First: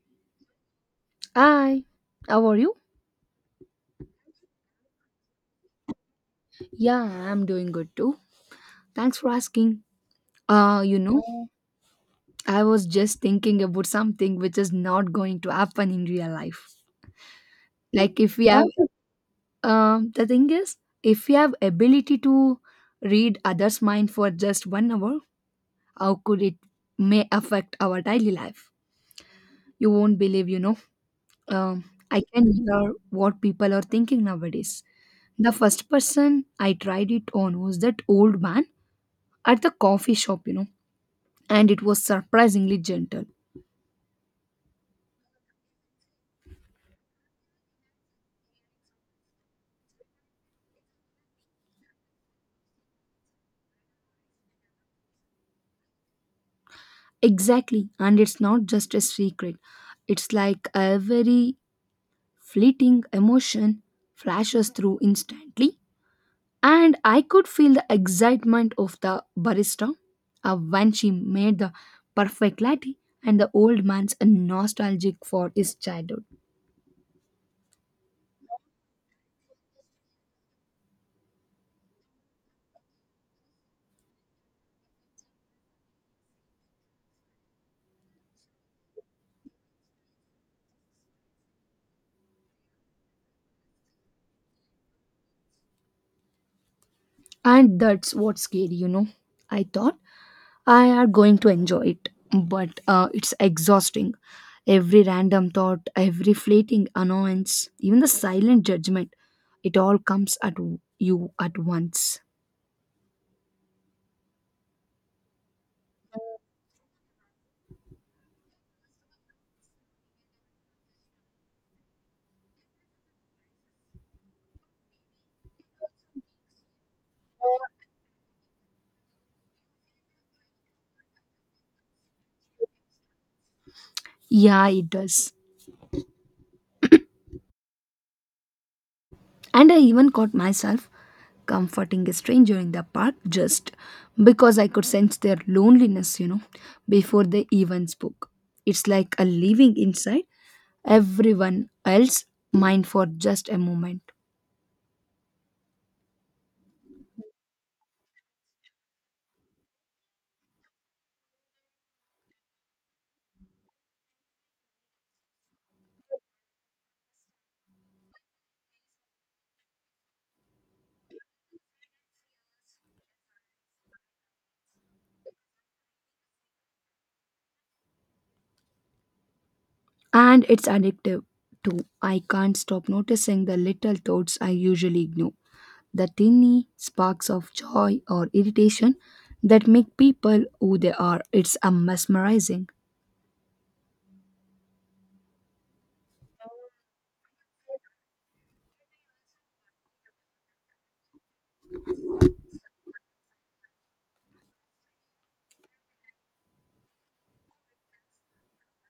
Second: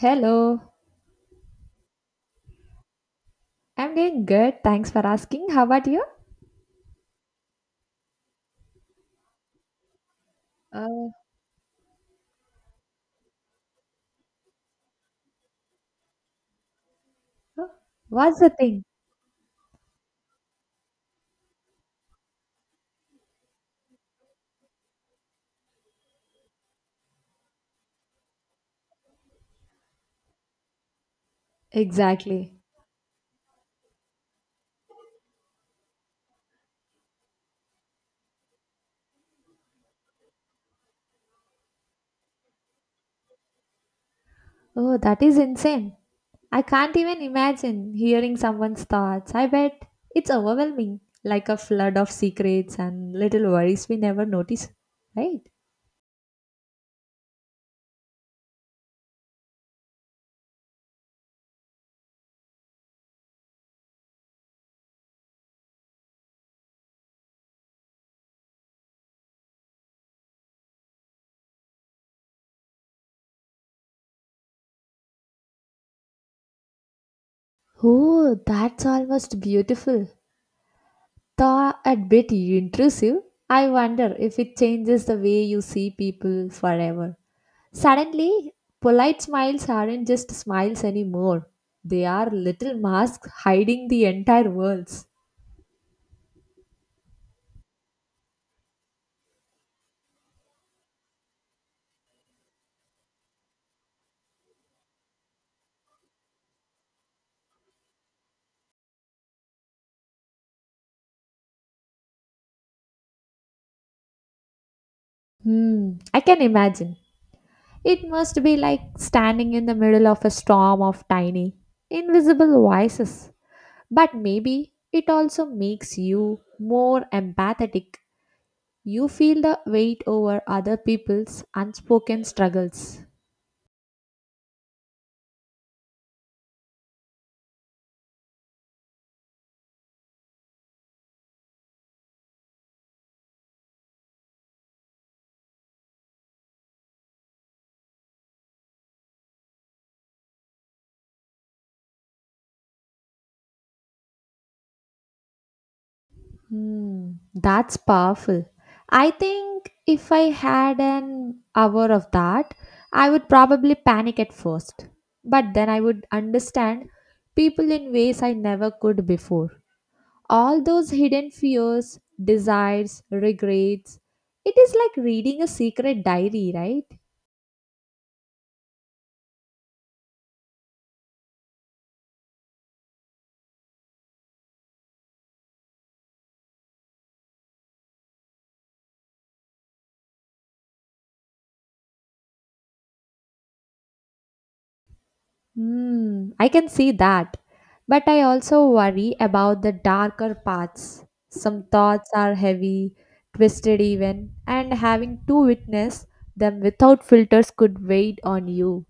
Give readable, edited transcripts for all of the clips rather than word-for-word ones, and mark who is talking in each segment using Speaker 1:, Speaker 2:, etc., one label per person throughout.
Speaker 1: Hello,
Speaker 2: Hi, how are you?
Speaker 1: I'm doing good. Thanks for asking. How about you?
Speaker 2: Yeah, I'm doing good too. Thanks for asking. Uh, you
Speaker 1: Uh,
Speaker 2: know, I was just thinking about something which is not going to happen in real life. Like if
Speaker 1: what's
Speaker 2: we
Speaker 1: the
Speaker 2: have,
Speaker 1: thing?
Speaker 2: What? The thing is, if we have ability to read others' mind for just one hour, how could it may affect our daily life? You won't believe. Um, I can
Speaker 1: Exactly.
Speaker 2: hear what people are thinking nowadays. The first person I tried it on was that old man at the coffee shop, and it was surprisingly gentle.
Speaker 1: Oh, that is insane. I can't even imagine hearing someone's thoughts. I bet it's overwhelming, like a flood of secrets and little worries we never notice, right?
Speaker 2: Exactly, and it's not just a secret. It's like a very fleeting emotion flashes through instantly, and I could feel the excitement of the barista when she made the perfect latte and the old man's nostalgic for his childhood.
Speaker 1: Oh, that's almost beautiful. Though a bit intrusive, I wonder if it changes the way you see people forever. Suddenly, polite smiles aren't just smiles anymore. They are little masks hiding the entire worlds.
Speaker 2: And that's what's scary. I thought I are going to enjoy it, but it's exhausting. Every random thought, every fleeting annoyance, even the silent judgment, it all comes at you at once.
Speaker 1: Hmm, I can imagine. It must be like standing in the middle of a storm of tiny, invisible voices. But maybe it also makes you more empathetic. You feel the weight over other people's unspoken struggles.
Speaker 2: Yeah, it does. And I even caught myself comforting a stranger in the park just because I could sense their loneliness, before they even spoke. It's like a living inside everyone else mind for just a moment.
Speaker 1: Hmm, that's powerful. I think if I had an hour of that, I would probably panic at first. But then I would understand people in ways I never could before. All those hidden fears, desires, regrets. It is like reading a secret diary, right?
Speaker 2: And it's addictive too. I can't stop noticing the little thoughts I usually ignore, the tiny sparks of joy or irritation that make people who they are. It's a mesmerizing.
Speaker 1: Hmm, I can see that. But I also worry about the darker parts. Some thoughts are heavy, twisted even, and having to witness them without filters could weigh on you.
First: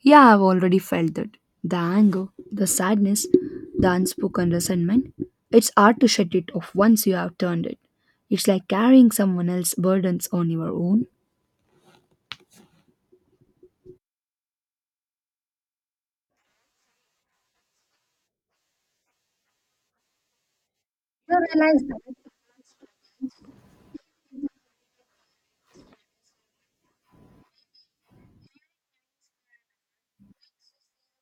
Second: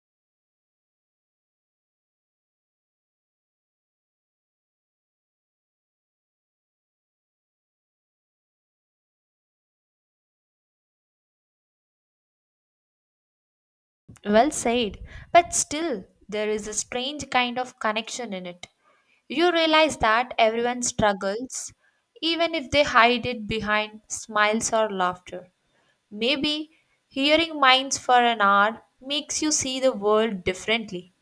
Speaker 2: Yeah, I've already felt that. The anger, the sadness, the unspoken resentment. It's hard to shut it off once you have turned it. It's like carrying someone else's burdens on your own.
Speaker 1: Well said. But still, there is a strange kind of connection in it. You realize that everyone
Speaker 2: You
Speaker 1: struggles,
Speaker 2: realize that?
Speaker 1: even if they hide it behind smiles or laughter. Maybe hearing minds for an hour makes you see the world differently.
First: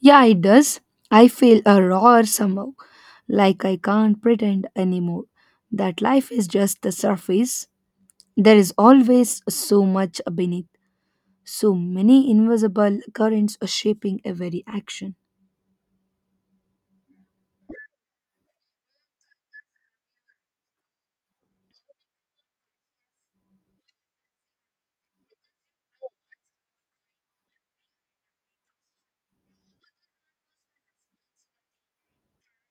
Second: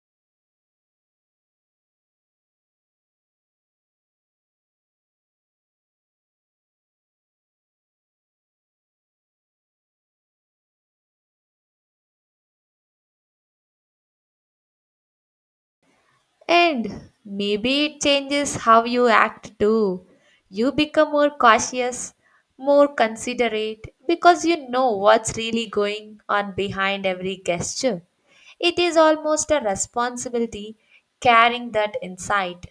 Speaker 2: Yeah, it does. I feel a roar somehow, like I can't pretend anymore that life is just the surface. There is always so much beneath, so many invisible currents shaping every action.
Speaker 1: And maybe it changes how you act too. You become more cautious, more considerate because you know what's really going on behind every gesture. It is almost a responsibility carrying that insight.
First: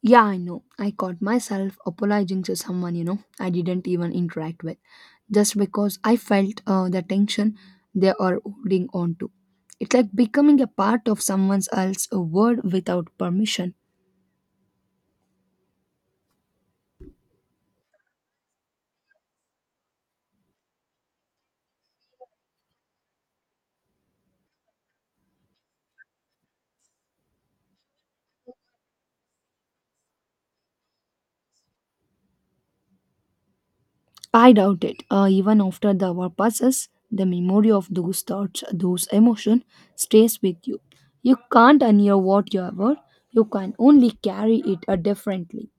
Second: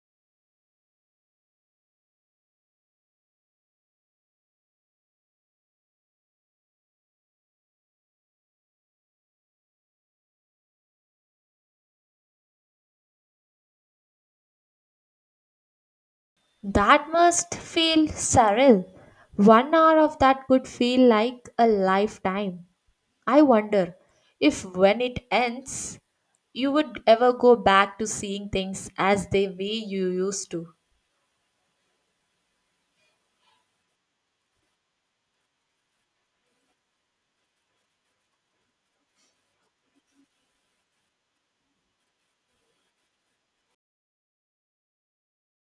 Speaker 2: Yeah, I know. I caught myself apologizing to someone, I didn't even interact with, just because I felt the tension they are holding on to. It's like becoming a part of someone else's world without permission.
Speaker 1: That must feel surreal. 1 hour of that could feel like a lifetime. I wonder if when it ends, you would ever go back to seeing things as the way you used to.
Speaker 2: I doubt it. Even after the hour passes, the memory of those thoughts, those emotions, stays with you. You can't unhear what you were. You can only carry it differently.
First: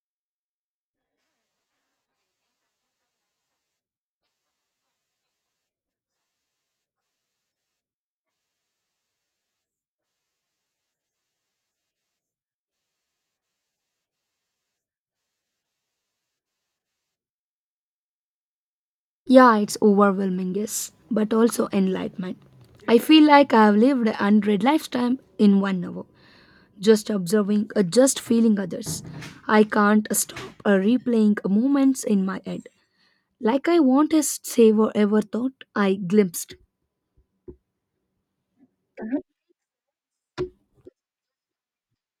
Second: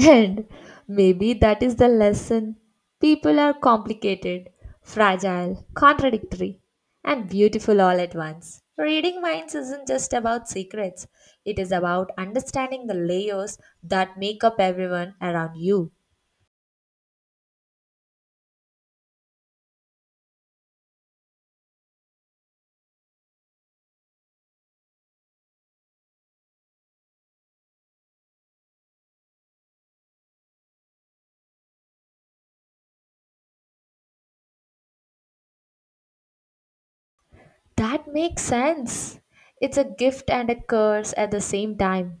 Speaker 1: And maybe that is the lesson. People are complicated, fragile, contradictory, and beautiful all at once. Reading minds isn't just about secrets, it is about understanding the layers that make up everyone around you.
Speaker 2: Yeah, it's overwhelming, yes, but also enlightenment. I feel like I have lived a hundred lifetime in one hour, just observing, just feeling others. I can't stop replaying moments in my head, like I want to savor every thought I glimpsed.
Speaker 1: That makes sense. It's a gift and a curse at the same time.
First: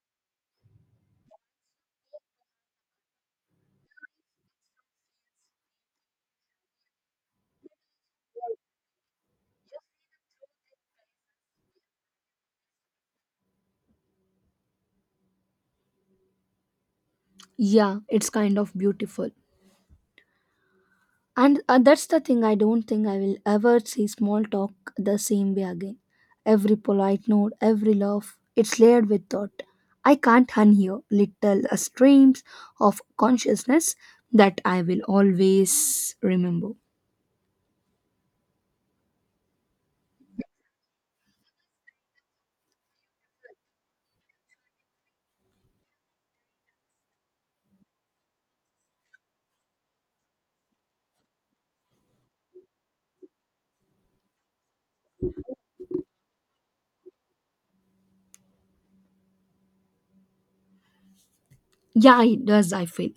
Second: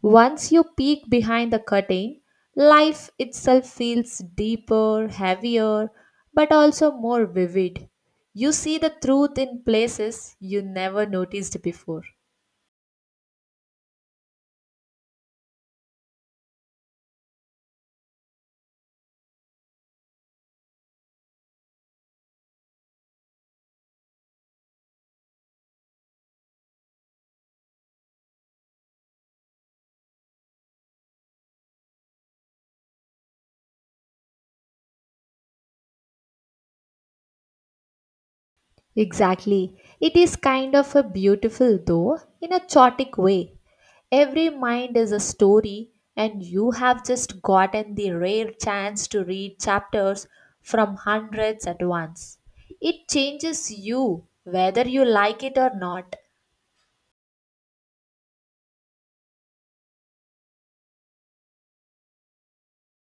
Speaker 1: Once you peek behind the curtain, life itself feels deeper, heavier, but also more vivid. You see the truth in places you never noticed before.
Speaker 2: Yeah, it's kind of beautiful. And that's the thing, I don't think I will ever see small talk the same way again. Every polite note, every laugh, it's layered with thought. I can't unhear little streams of consciousness that I will always remember.
Speaker 1: Exactly. It is kind of a beautiful, though, in a chaotic way. Every mind is a story, and you have just gotten the rare chance to read chapters from hundreds at once. It changes you, whether you like it or not.
Speaker 2: Yeah, it does. I feel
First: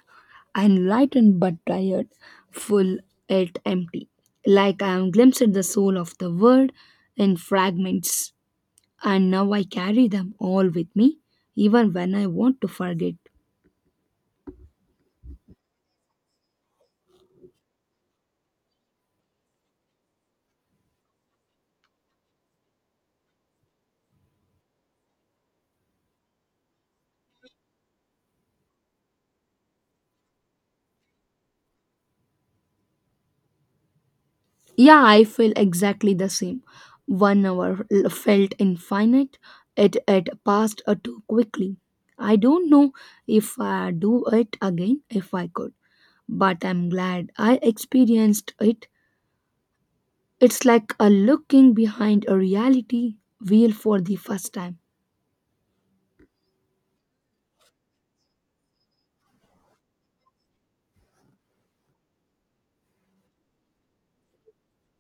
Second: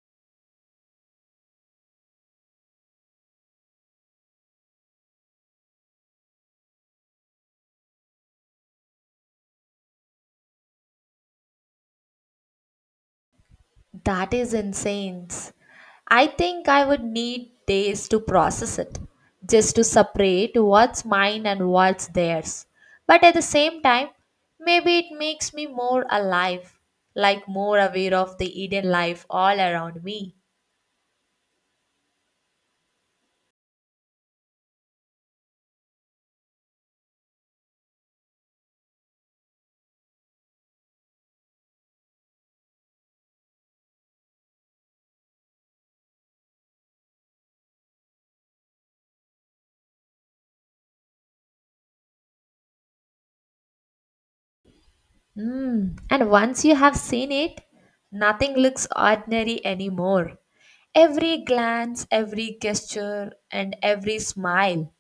Speaker 2: enlightened but tired, full yet empty, like I am glimpsed the soul of the world in fragments, and now I carry them all with me even when I want to forget.
Speaker 1: That is insane. I think I would need days to process it, just to separate what's mine and what's theirs. But at the same time, maybe it makes me more alive, like more aware of the hidden life all around me.
Speaker 2: Yeah, I feel exactly the same. One hour felt infinite. It passed too quickly. I don't know if I do it again if I could, but I'm glad I experienced it. It's like a looking behind a reality wheel for the first time.
Speaker 1: Mm. And once you have seen it, nothing looks ordinary anymore. Every glance, every gesture, and every smile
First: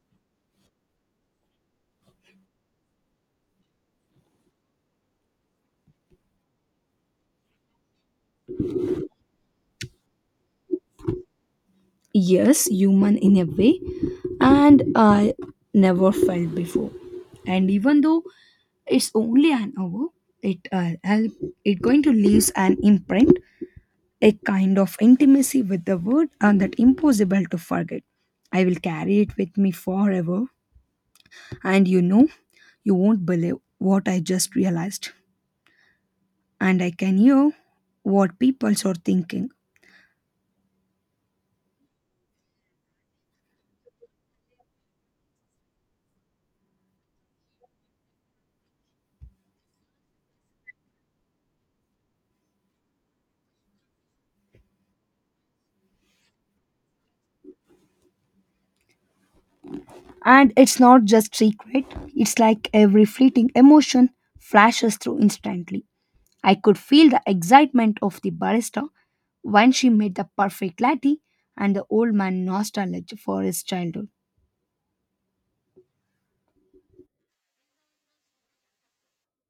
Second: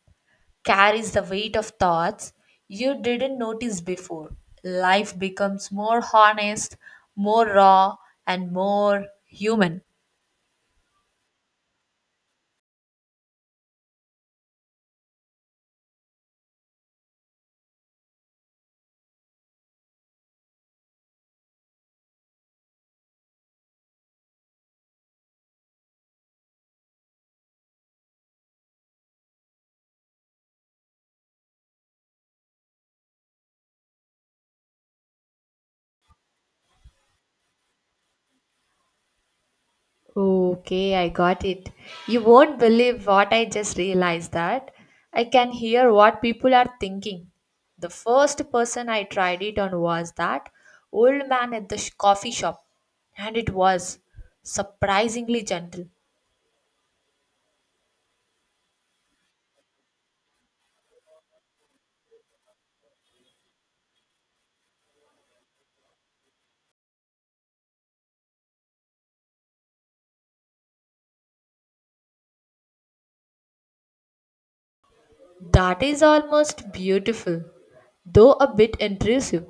Speaker 1: carries the weight of thoughts you didn't notice before. Life becomes more honest, more raw, and more human.
Speaker 2: Yes, human in a way, and I never felt before, and even though it's only an hour, it it going to leaves an imprint, a kind of intimacy with the word and that impossible to forget. I will carry it with me forever. And you know You won't believe what I just realized, and I can hear what people are thinking.
Speaker 1: Okay, I got it. You won't believe what I just realized that I can hear what people are thinking. The first person I tried it on was that old man at the coffee shop, and it was surprisingly gentle.
Speaker 2: And it's not just secret, it's like every fleeting emotion flashes through instantly. I could feel the excitement of the barista when she made the perfect latte and the old man nostalgia for his childhood.
Speaker 1: That is almost beautiful, though a bit intrusive.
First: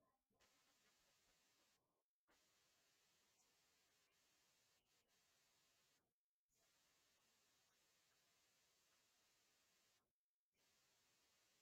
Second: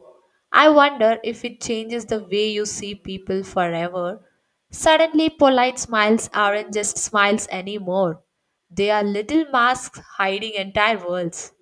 Speaker 1: I wonder if it changes the way you see people forever. Suddenly, polite smiles aren't just smiles anymore, they are little masks hiding entire worlds.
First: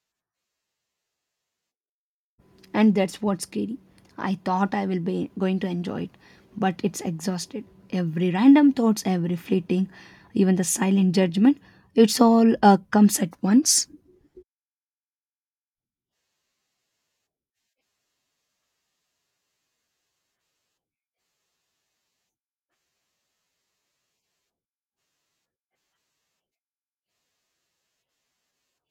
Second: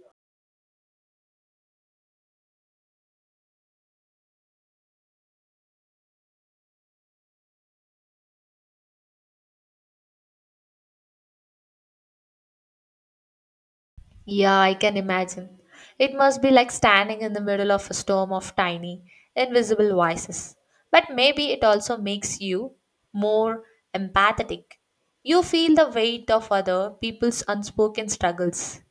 Speaker 2: And that's what's scary. I thought I will be going to enjoy it, but it's exhausted. Every random thoughts, every fleeting, even the silent judgment, it's all comes at once.
Speaker 1: Yeah, I can imagine. It must be like standing in the middle of a storm of tiny, invisible voices. But maybe it also makes you more empathetic. You feel the weight of other people's unspoken struggles.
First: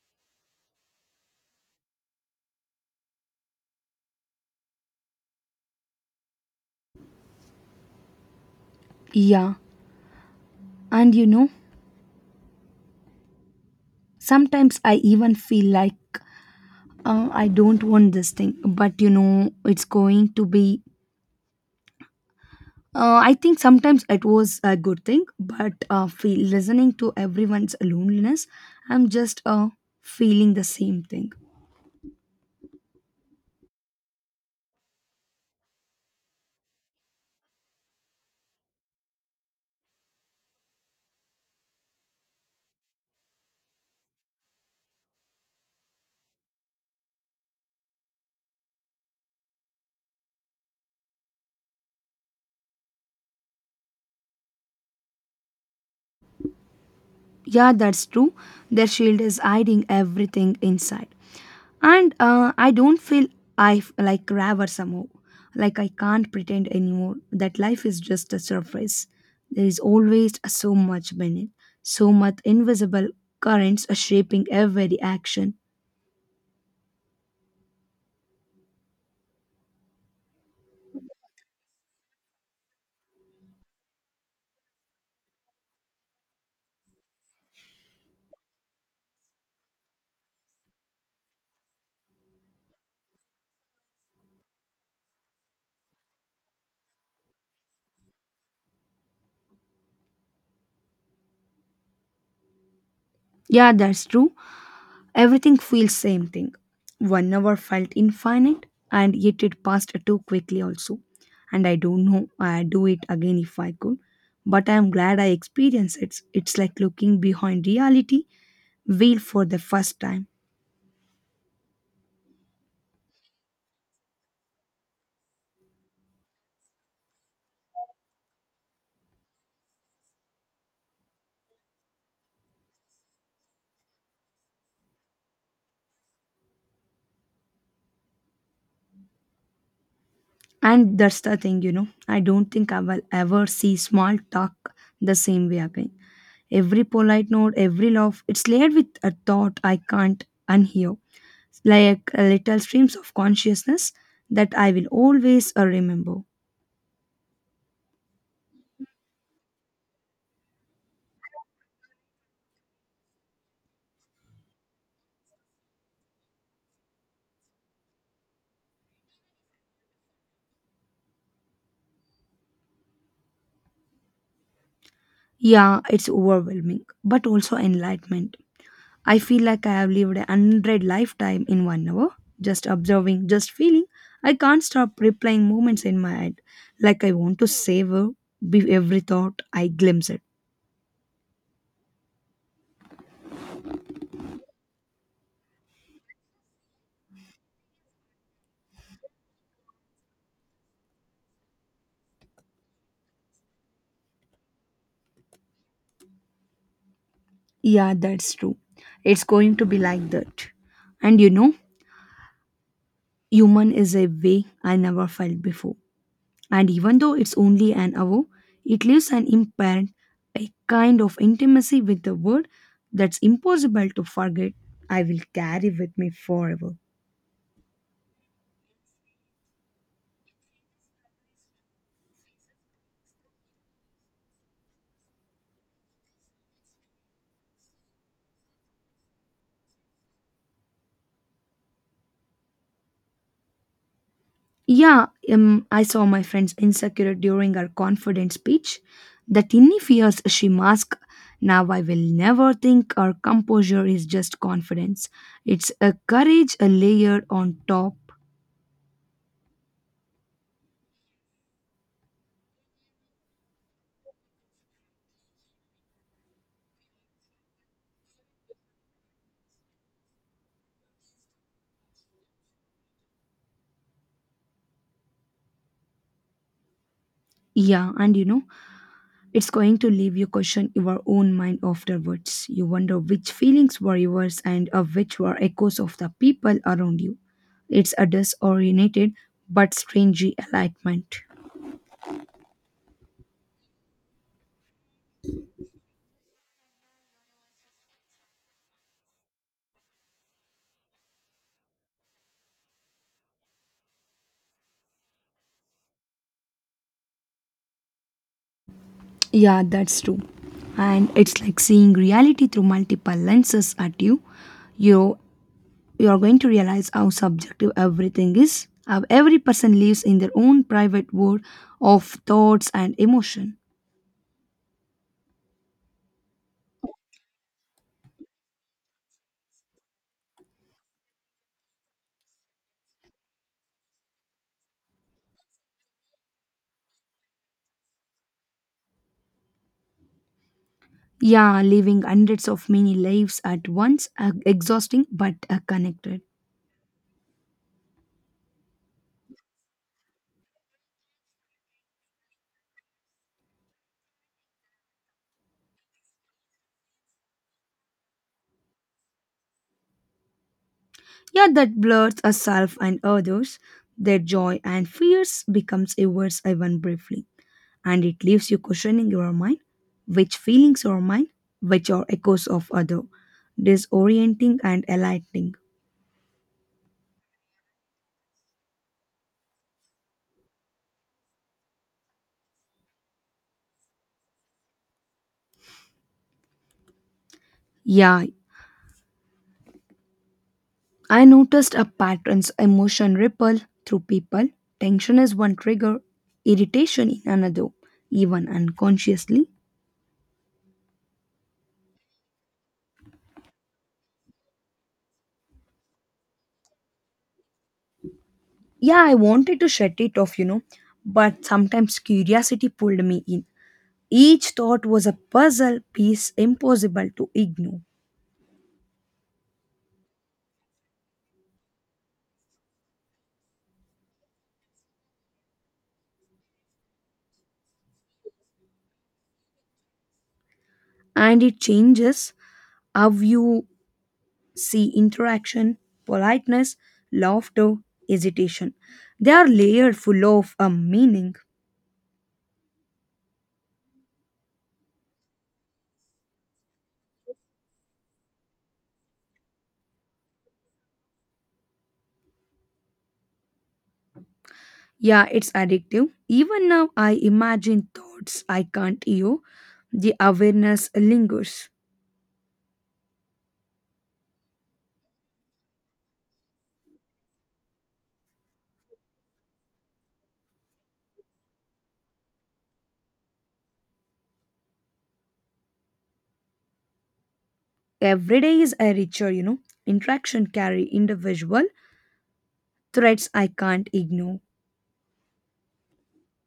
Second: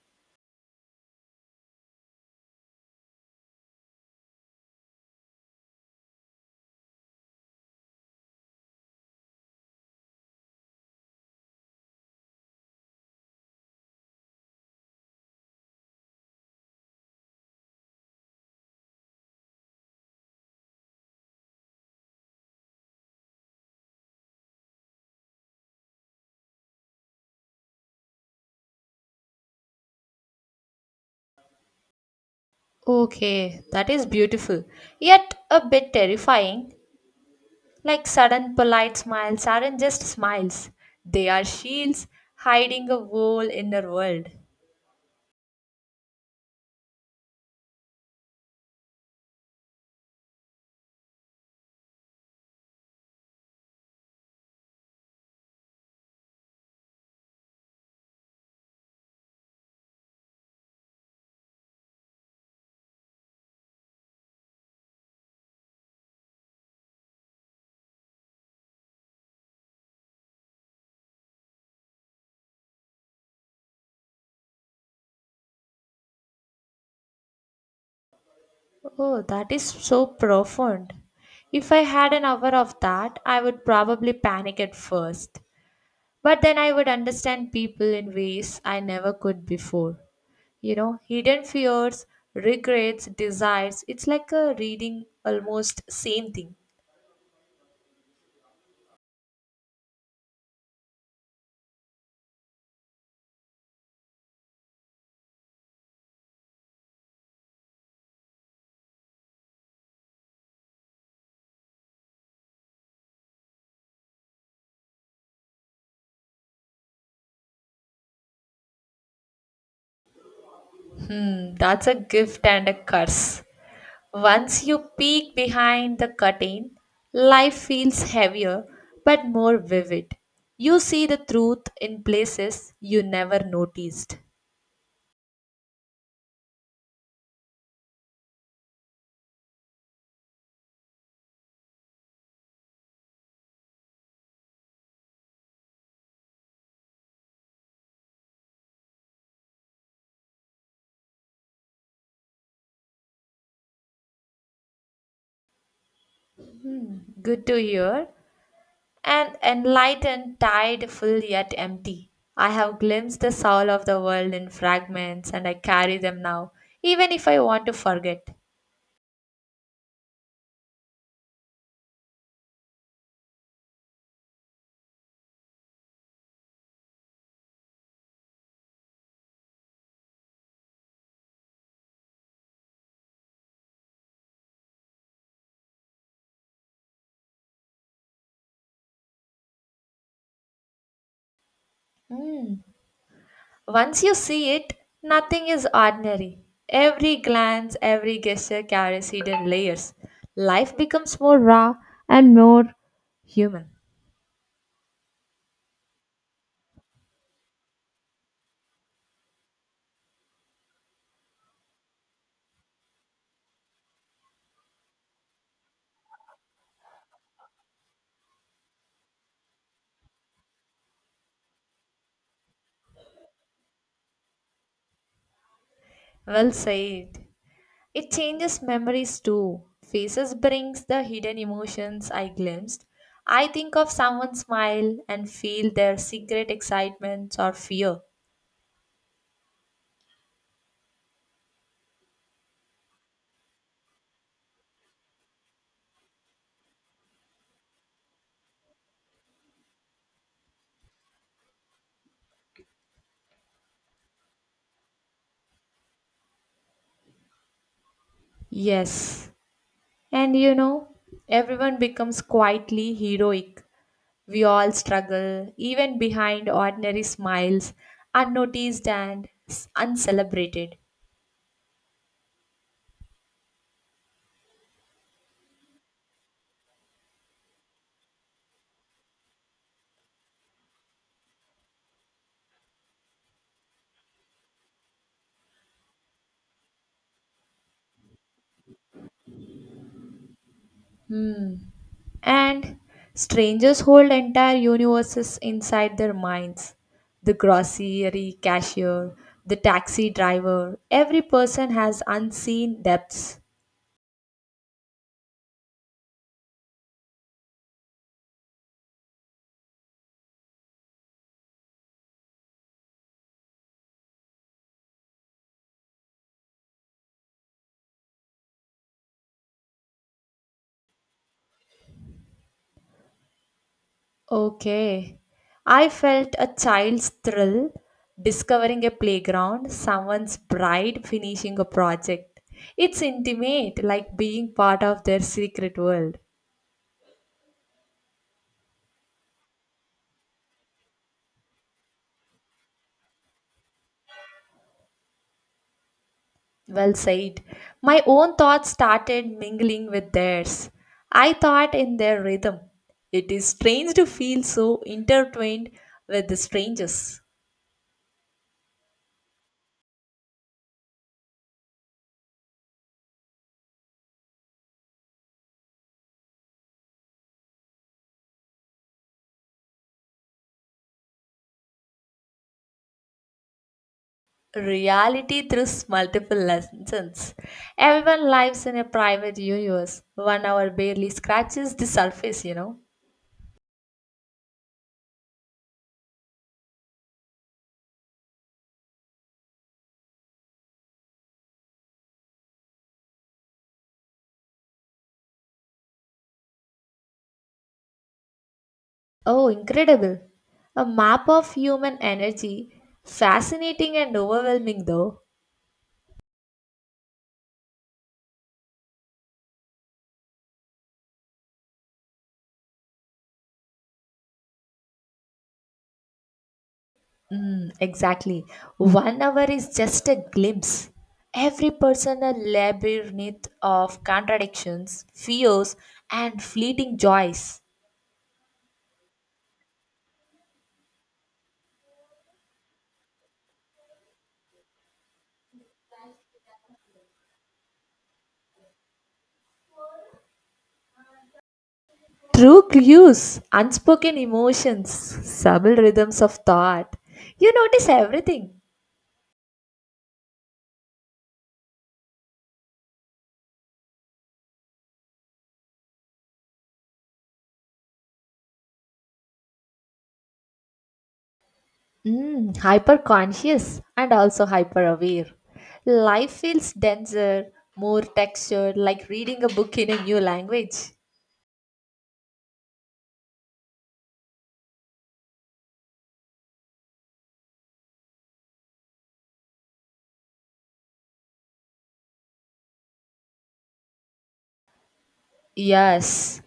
Speaker 2: Yeah, and you know, sometimes I even feel like I don't want this thing, but it's going to be. I think sometimes it was a good thing, but feel, listening to everyone's loneliness, I'm just feeling the same thing.
Speaker 1: Okay, that is beautiful, yet a bit terrifying. Like sudden polite smiles aren't just smiles, they are shields hiding a whole inner world.
Speaker 2: Yeah, that's true. Their shield is hiding everything inside. And I don't feel like raver somehow. Like I can't pretend anymore that life is just a surface. There is always so much beneath, so much invisible currents are shaping every action.
Speaker 1: Oh, that is so profound. If I had an hour of that, I would probably panic at first. But then I would understand people in ways I never could before. You know, hidden fears, regrets, desires. It's like a reading almost same thing.
Speaker 2: Yeah, that's true. Everything feels same thing. One hour felt infinite and yet it passed too quickly also. And I don't know I'd do it again if I could. But I'm glad I experienced it. It's like looking behind reality veil for the first time.
Speaker 1: Hmm, that's a gift and a curse. Once you peek behind the curtain, life feels heavier but more vivid. You see the truth in places you never noticed.
Speaker 2: And that's the thing. I don't think I will ever see small talk the same way again. Every polite note, every laugh, it's layered with a thought I can't unhear, like a little streams of consciousness that I will always remember.
Speaker 1: Good to hear. And enlightened, tired, full yet empty. I have glimpsed the soul of the world in fragments and I carry them now, even if I want to forget.
Speaker 2: Yeah, it's overwhelming, but also enlightenment. I feel like I have lived a hundred lifetime in one hour, just observing, just feeling. I can't stop replaying moments in my head, like I want to savor every thought I glimpse it.
Speaker 1: Hmm. Once you see it, nothing is ordinary. Every glance, every gesture carries hidden layers. Life becomes more raw and more human.
Speaker 2: Yeah, that's true. It's going to be like that. And human is a way I never felt before. And even though it's only an hour, it leaves an imprint, a kind of intimacy with the word that's impossible to forget. I will carry with me
Speaker 1: Well
Speaker 2: forever.
Speaker 1: said. It changes memories too. Faces brings the hidden emotions I glimpsed. I think of someone's smile and feel their secret excitement or fear.
Speaker 2: Yeah, I saw my friend's insecure during her confident speech. The tiny fears she masked. Now I will never think her composure is just confidence. It's a courage, a layer on top.
Speaker 1: Yes. And you know, everyone becomes quietly heroic. We all struggle, even behind ordinary smiles, unnoticed and uncelebrated.
Speaker 2: Yeah, it's going to leave you question your own mind afterwards. You wonder which feelings were yours and of which were echoes of the people around you. It's a disoriented but strange enlightenment.
Speaker 1: Hmm. And strangers hold entire universes inside their minds. The grocery cashier, the taxi driver, every person has unseen depths.
Speaker 2: Yeah, that's true. And it's like seeing reality through multiple lenses at you. You you're going to realize how subjective everything is. How every person lives in their own private world of thoughts and emotion.
Speaker 1: Okay. I felt a child's thrill discovering a playground, someone's pride finishing a project. It's intimate, like being part of their secret world.
Speaker 2: Yeah, living hundreds of many lives at once, are exhausting but are connected.
Speaker 1: Well said. My own thoughts started mingling with theirs. I thought in their rhythm. It is strange to feel so intertwined with the strangers.
Speaker 2: Yeah, that blurs a self and others. Their joy and fears becomes a worse even briefly, and it leaves you questioning your mind, which feelings are mine, which are echoes of other, disorienting and
Speaker 1: Reality
Speaker 2: enlightening.
Speaker 1: through multiple lessons. Everyone lives in a private universe. 1 hour barely scratches the surface, you know.
Speaker 2: Yeah, I noticed a pattern's emotion ripple through people. Tension is one trigger, irritation in another, even unconsciously.
Speaker 1: Oh, incredible! A map of human energy. Fascinating and overwhelming, though.
Speaker 2: Yeah, I wanted to shut it off, you know, but sometimes curiosity pulled me in. Each thought was a puzzle piece impossible to
Speaker 1: Mm,
Speaker 2: ignore,
Speaker 1: exactly. 1 hour is just a glimpse. Every person a labyrinth of contradictions, fears, and fleeting joys.
Speaker 2: and it changes how you see interaction, politeness, laughter, hesitation. They are layered full of a meaning.
Speaker 1: True clues, unspoken emotions, subtle rhythms of thought. You notice everything.
Speaker 2: Yeah, it's addictive. Even now, I imagine thoughts I can't hear. The awareness lingers.
Speaker 1: Mm, hyper conscious and also hyper aware. Life feels denser, more textured, like reading a book in a new language.
Speaker 2: Every day is a richer. Interaction carry individual threats I can't ignore.
Speaker 1: Yes,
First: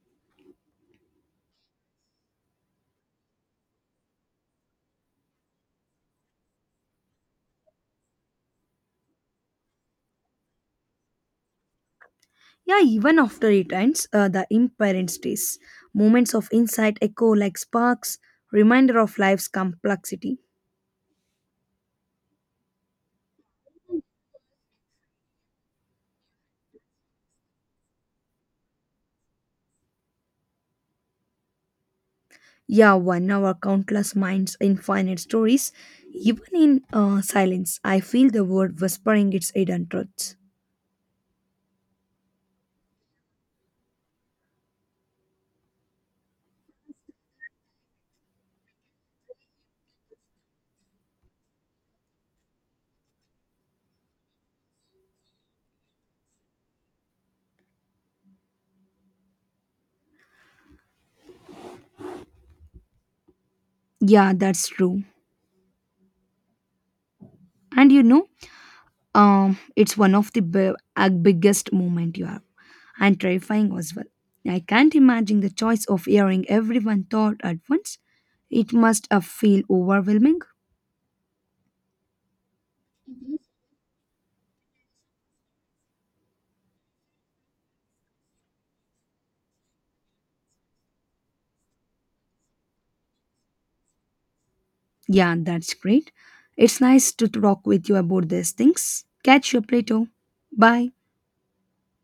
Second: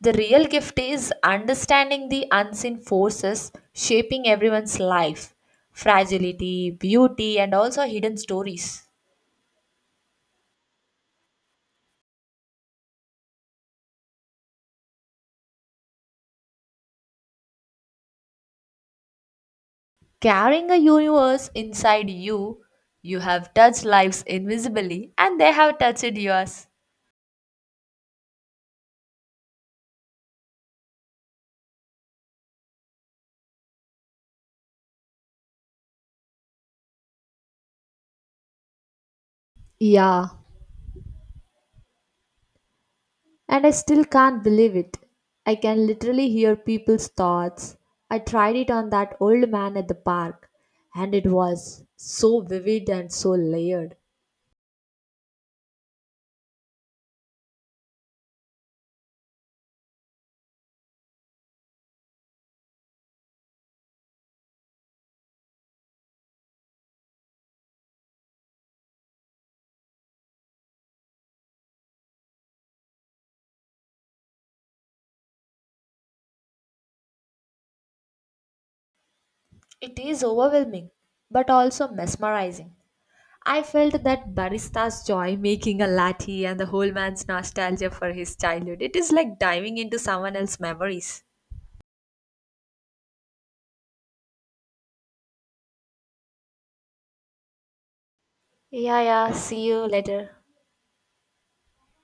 Speaker 1: the real gift is understanding the unseen forces shaping everyone's life fragility, beauty, and also hidden stories.
Speaker 2: Yeah, even after it ends, the imperent stays. Moments of insight echo like sparks, reminder of life's complexity.
Speaker 1: Carrying a universe inside you. You have touched lives invisibly, and they have touched yours.
Speaker 2: Yeah, one hour, countless minds, infinite stories. Even in silence, I feel the world whispering its hidden
Speaker 1: Yeah,
Speaker 2: truths.
Speaker 1: and I still can't believe it. I can literally hear people's thoughts. I tried it on that old man at the park, and it was so vivid and so layered.
Speaker 2: Yeah, that's true. And it's one of the biggest moment you have, and terrifying as well. I can't imagine the choice of hearing everyone thought at once. It must have feel
Speaker 1: It is
Speaker 2: overwhelming.
Speaker 1: overwhelming, but also mesmerizing. I felt that barista's joy making a latte and the whole man's nostalgia for his childhood. It is like diving into someone else's memories.
Speaker 2: Yeah, that's great. It's nice to talk with you about these
Speaker 1: Yeah,
Speaker 2: things.
Speaker 1: yeah.
Speaker 2: Catch you
Speaker 1: See
Speaker 2: up
Speaker 1: you
Speaker 2: later.
Speaker 1: later.
Speaker 2: Bye.